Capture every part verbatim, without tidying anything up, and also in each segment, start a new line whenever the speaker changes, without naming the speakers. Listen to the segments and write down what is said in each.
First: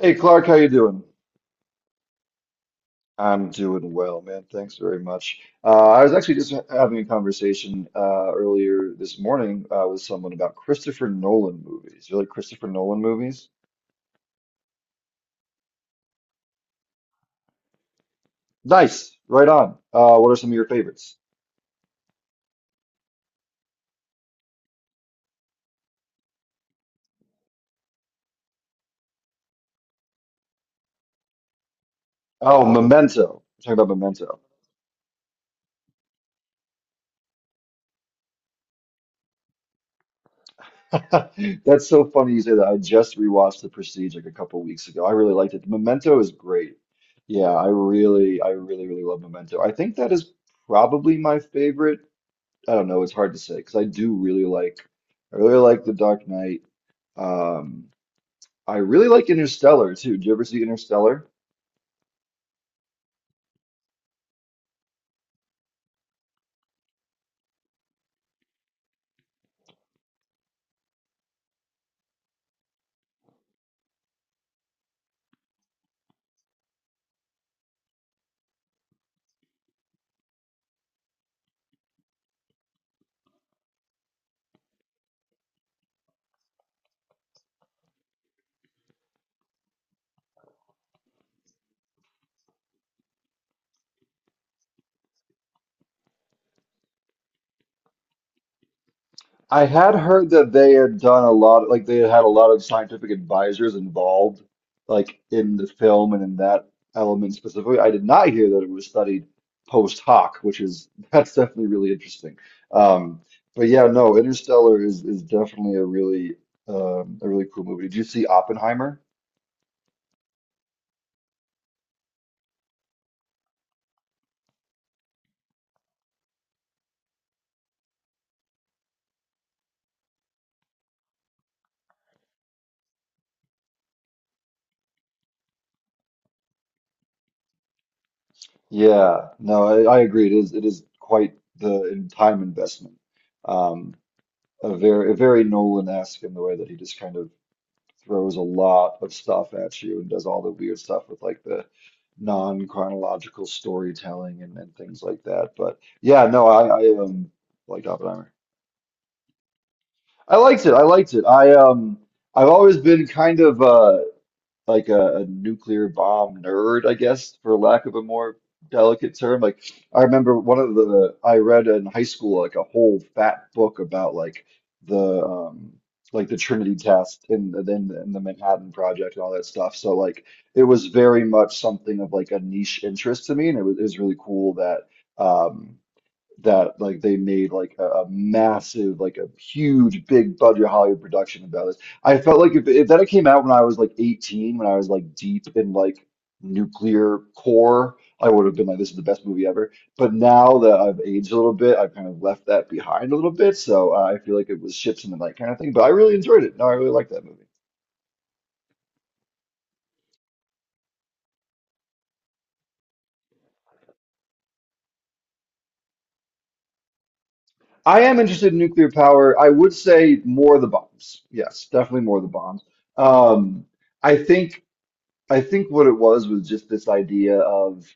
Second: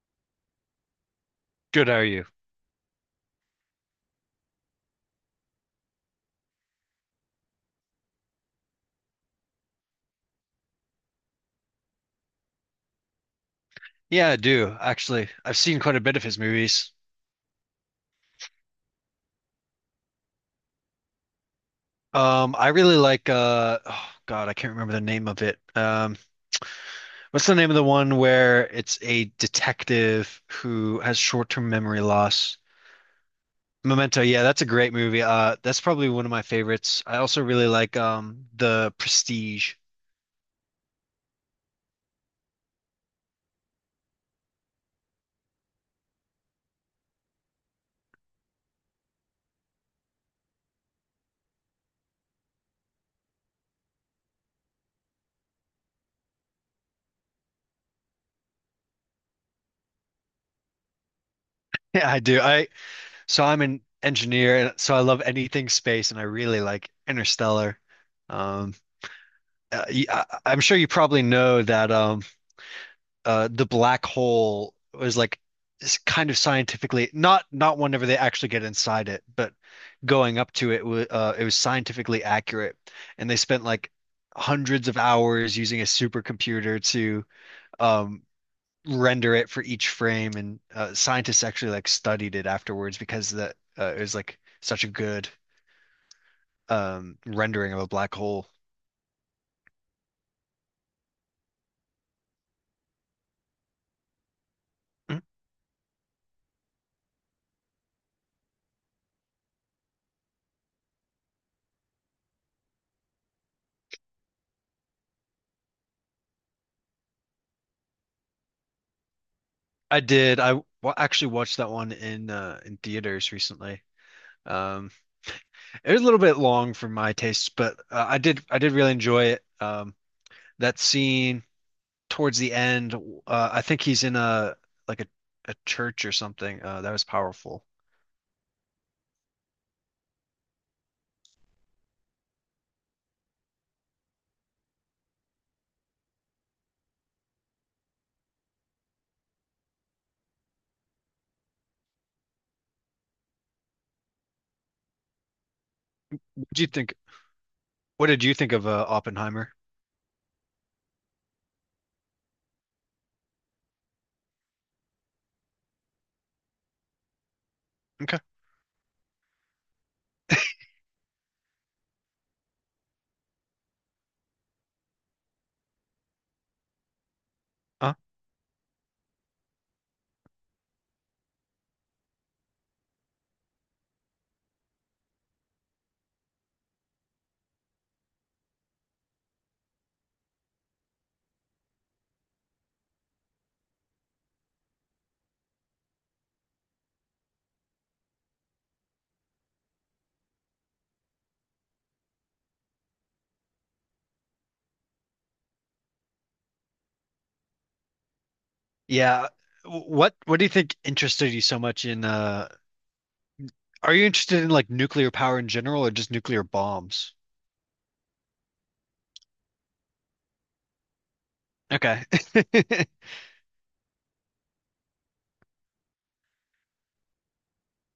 Hey Clark, how you doing?
Good, how are you?
I'm doing well, man. Thanks very much. Uh, I was actually just having a conversation uh, earlier this morning uh, with someone about Christopher Nolan movies. You like Christopher Nolan movies?
Yeah, I do actually. I've seen quite a bit of his movies.
Nice, right on. Uh, what are some of your favorites?
Um, I really like uh, oh God, I can't remember the name of it. Um, what's the name of the one where it's a detective who has short-term memory loss?
Oh, Memento. We're talking
Memento.
about
Yeah, that's a great movie. Uh, that's probably one of my favorites. I also really like um The Prestige.
Memento. That's so funny you say that. I just rewatched The Prestige like a couple weeks ago. I really liked it. Memento is great. Yeah, I really, I really, really love Memento. I think that is probably my favorite. I don't know, it's hard to say because I do really like I really like The Dark Knight. Um, I really like Interstellar too. Did you ever see Interstellar?
Yeah, I do. I So I'm an engineer, and so I love anything space, and I really like Interstellar. Um, uh, y- I am sure you probably know that. Um uh, the black hole was like s- kind of scientifically not not whenever they actually get inside it, but going up to it was uh, it was scientifically accurate, and they spent like hundreds of hours using a supercomputer to um, render it for each frame, and uh, scientists actually like studied it afterwards because that uh, it was like such a good um, rendering of a black hole.
I had heard that they had done a lot, like they had had a lot of scientific advisors involved, like in the film and in that element specifically. I did not hear that it was studied post hoc, which is that's definitely really interesting. Um, but yeah, no, Interstellar is is definitely a really um, a really cool movie. Did you see Oppenheimer?
I did. I wa- actually watched that one in uh, in theaters recently. Um, It was a little bit long for my tastes, but uh, I did I did really enjoy it. Um, that scene towards the end, uh, I think he's in a like a, a church or something. Uh, that was powerful.
Yeah, no, I, I agree. It is it is quite the in time investment. Um, a very a very Nolan-esque in the way that he just kind of throws a lot of stuff at you and does all the weird stuff with like the non-chronological storytelling and, and things like that. But yeah,
What
no,
do you
I,
think?
I um like
What did
Oppenheimer.
you think of uh, Oppenheimer?
I liked it. I liked it. I um I've always been kind of uh like a, a nuclear bomb nerd, I guess, for lack of a
Okay.
more delicate term. Like I remember one of the I read in high school like a whole fat book about like the um like the Trinity test and then
Uh.
and the Manhattan Project and all that stuff. So like it was very much something of like a niche interest to me, and it was, it was really cool that. um that like they made like a, a massive like a huge big budget Hollywood production about this. I felt like if, if that had came out when I was like eighteen, when I was like deep in like nuclear core, I would have been like, this is the best movie ever. But now that I've aged a little bit, I've kind of left that behind a little bit. So uh, I feel like it was ships in the night kind of thing. But I really enjoyed it. No, I really liked that movie.
Yeah. What What do you think interested you so much in? Uh, are you interested in like nuclear power in general or just nuclear bombs?
I am interested in nuclear power. I would say more of the bombs. Yes,
Okay.
definitely more of the bombs. Um, I think. I think what it was was just this idea of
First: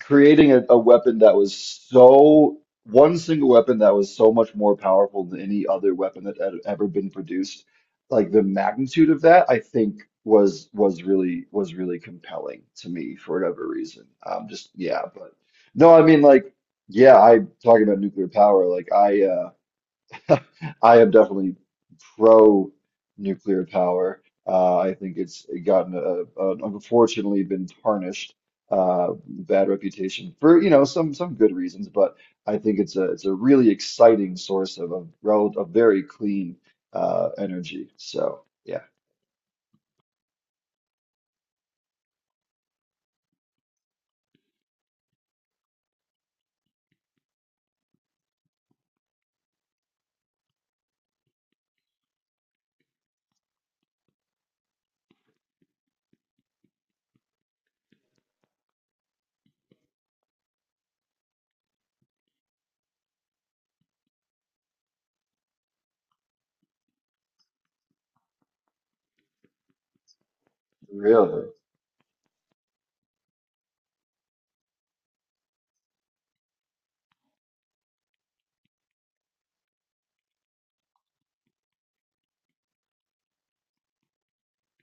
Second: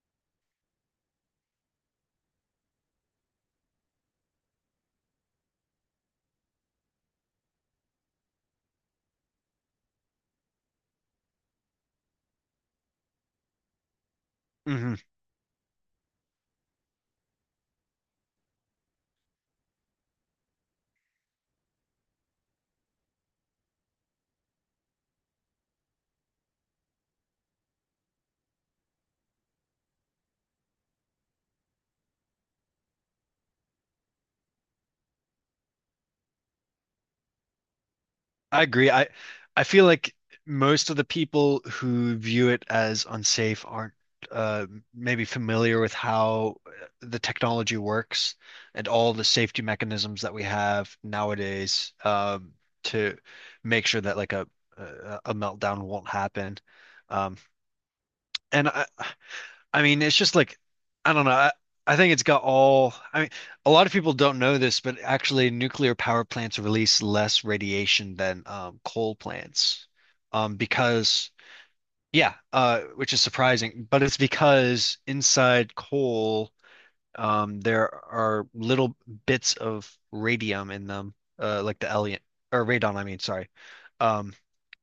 creating a, a weapon that was so one single weapon that was so much more powerful than any other weapon that had ever been produced. Like the magnitude of that, I think was was really was really compelling to me for whatever reason. Um, just
Hmm.
yeah, but no, I mean like yeah, I talking about nuclear power. Like I uh, I am definitely pro nuclear power. Uh, I think it's gotten a, a, unfortunately been tarnished, uh, bad reputation for you know some some good reasons, but I think it's a it's a really exciting source of a rel a very clean uh, energy. So
I
yeah,
agree. I I feel like most of the people who view it as unsafe aren't uh, maybe familiar with how the technology works and all the safety mechanisms that we have nowadays um, to make sure that like a a a meltdown won't happen. Um, and I, I mean, it's just like, I don't know. I, I think it's got all, I mean, a lot of people don't know this, but actually, nuclear power plants release less radiation than um, coal plants. Um, because,
really,
yeah, uh, which is surprising, but it's because inside coal, um, there are little bits of radium in them, uh, like the element, or radon, I mean, sorry, um,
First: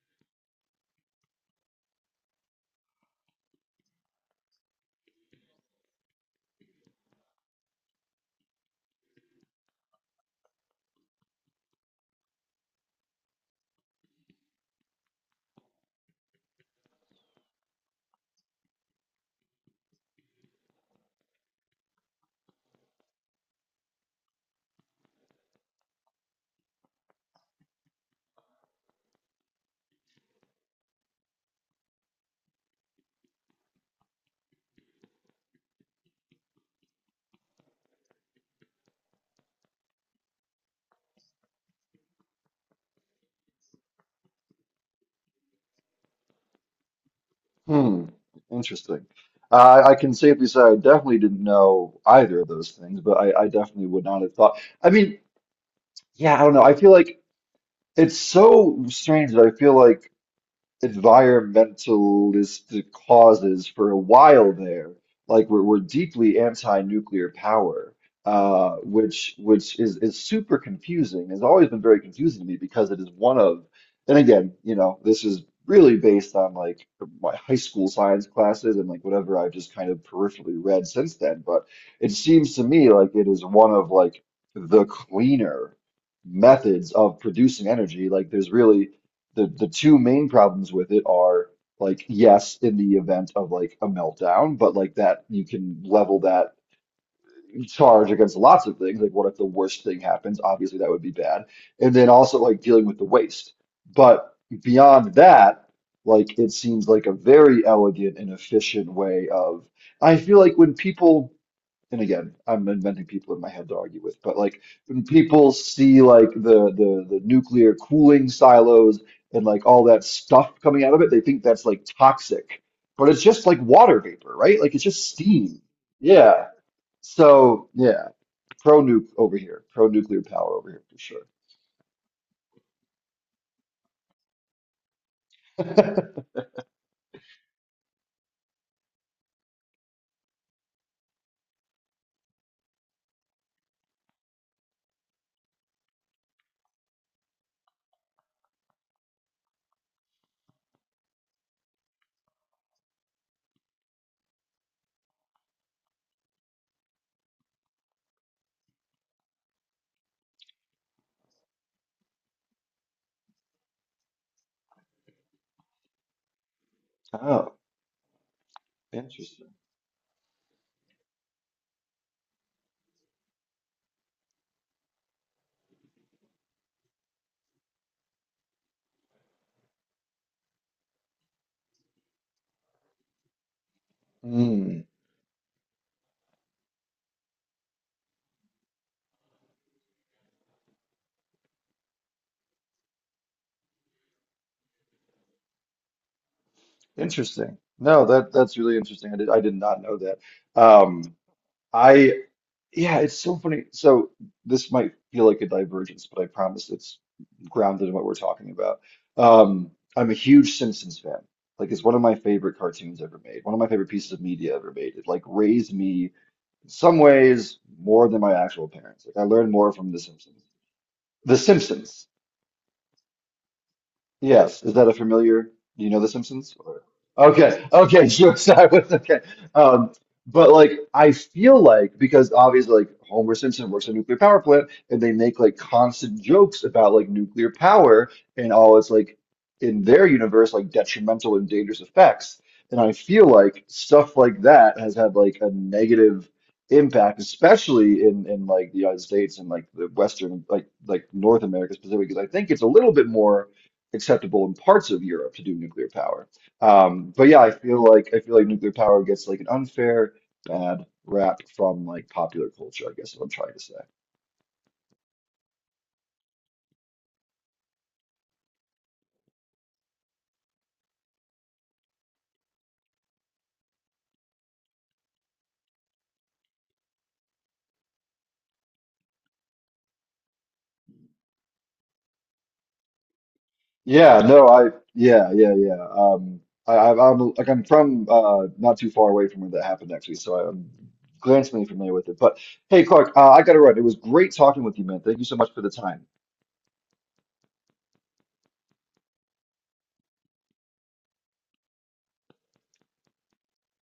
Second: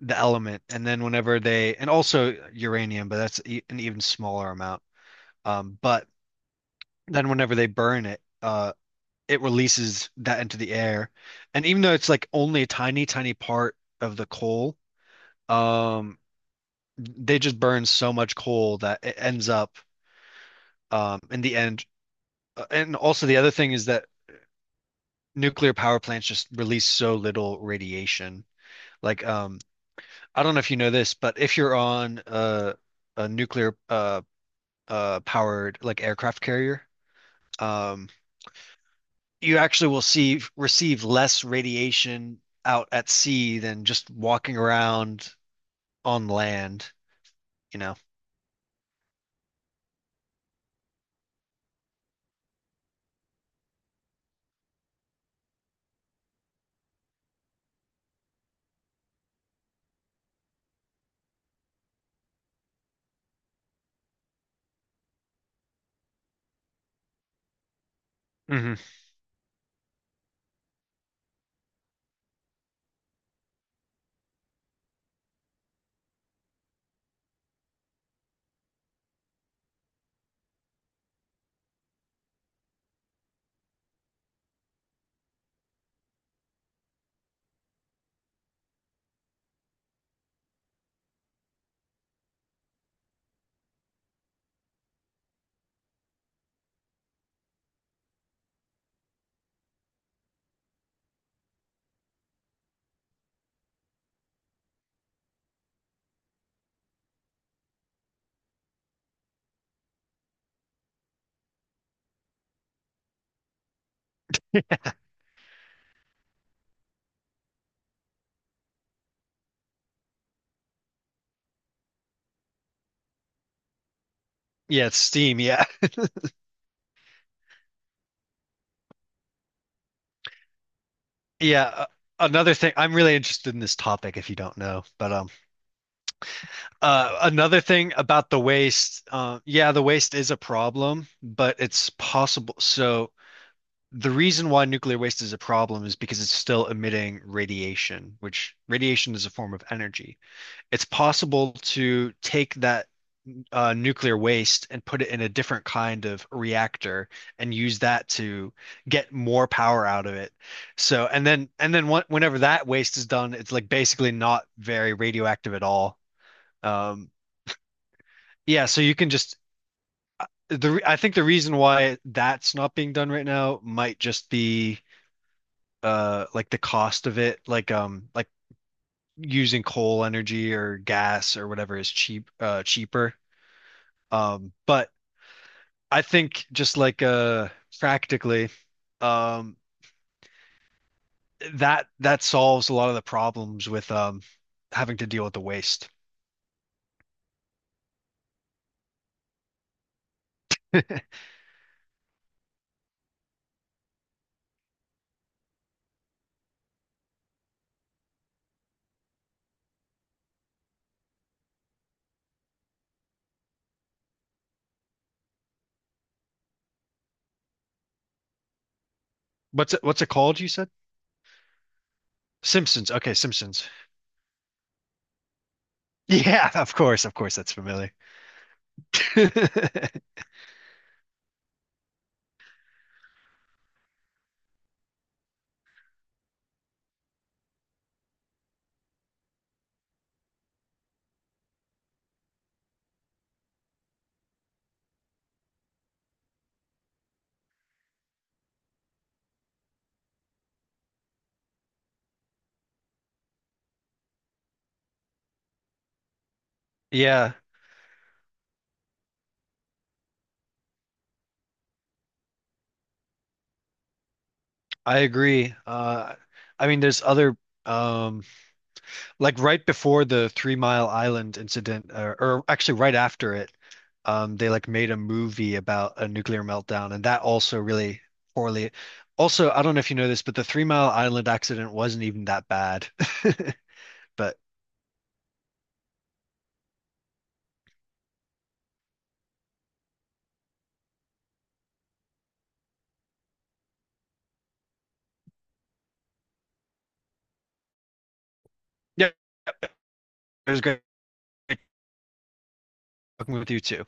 the element. And then whenever they, and also uranium, but that's e an even smaller amount. Um, but then whenever they burn it, uh, it releases that into the air. And even though it's like only a tiny, tiny part of the coal, um, they just burn so much coal that it ends up um, in the end. uh, And also the other thing is that nuclear power plants just release so little radiation. Like, um, I don't know if you know this, but if you're on a, a nuclear uh, uh, powered like aircraft carrier, um, you actually will see receive less radiation out at sea than just walking around on land, you know.
hmm, interesting. Uh, I can safely say I definitely didn't know either of those things, but I, I definitely would not have thought. I mean, yeah, I don't know. I feel like. It's so strange that I feel like environmentalist causes for a while there. Like we're, we're deeply anti-nuclear power, uh,
Hmm.
which which is is super confusing. Has always been very confusing to me because it is one of, and again, you know, this is really based on like my high school science classes and like whatever I've just kind of peripherally read since then. But it seems to me like it is one of like the cleaner methods of producing energy. Like there's really the the two main problems with it are like yes in the event of like a meltdown but like that you can level that charge against lots of things like what if the worst thing happens obviously that would be bad and then also like dealing with the waste but beyond that like it seems like a very elegant and efficient way of I feel like when people and again, I'm inventing people in my head to argue with, but like when people see like the the the nuclear cooling silos and like all that stuff coming out of it, they think that's like toxic. But it's just like water vapor, right? Like it's
Yeah, it's
just
steam.
steam.
Yeah.
Yeah. So yeah, pro nuke over here, pro nuclear power over here for sure.
Yeah. uh, Another thing, I'm really interested in this topic if you don't know, but um uh another thing about the waste, uh yeah, the waste is a problem, but it's possible. So the reason why nuclear waste is a problem is because it's still emitting radiation, which radiation is a form of energy. It's possible to take that uh, nuclear waste and put it in a different kind of reactor and use that to get more power out of it. So, and then and then wh whenever that waste is done, it's like basically not very radioactive at all. Um,
Oh,
yeah, so you can just
interesting.
the re- I think the reason why that's not being done right now might just be uh like the cost of it, like um like using coal energy or gas or whatever is cheap uh cheaper. Um,
Mm,
but I think just like uh practically, um that that solves a lot of the problems with um having to deal with the waste.
interesting. No, that that's really interesting. I did I did not know that. Um, I yeah, it's so funny. So this might feel like a divergence, but I promise it's grounded in what we're talking about. Um, I'm a huge Simpsons fan. Like it's one of my favorite cartoons ever made, one of my favorite pieces of media ever made. It like raised me in some ways more than my actual parents. Like I learned more
What's it
from The
what's it called,
Simpsons.
you said?
The Simpsons.
Simpsons. Okay, Simpsons.
Yes, is that a familiar? Do you know The
Yeah,
Simpsons?
of
Or-
course, of course, that's
Okay,
familiar.
okay, sure. So I was okay. Um, but like, I feel like because obviously, like Homer Simpson works at a nuclear power plant, and they make like constant jokes about like nuclear power and all its like in their universe like detrimental and dangerous effects. And I feel like stuff like that has had like a negative impact, especially in in like the United States and like the Western like like North America specifically, because I think it's a little bit more acceptable in parts of Europe to do nuclear power. Um, but
Yeah,
yeah, I feel like I feel like nuclear power gets like an unfair bad rap from like popular culture, I guess is what I'm trying to say.
I agree. Uh I mean there's other um like right before the Three Mile Island incident, or, or actually right after it, um, they like made a movie about a nuclear meltdown, and that also really poorly. Also, I don't know if you know this, but the Three Mile Island accident wasn't even that bad.
Yeah,
But
no, I yeah, yeah, yeah. Um I I- I'm like I'm from uh not too far away from where that happened actually, so I'm glancingly familiar with it. But hey Clark, uh, I gotta run. It was great talking with you, man. Thank you so much for the time.
yeah, it was great talking with you too.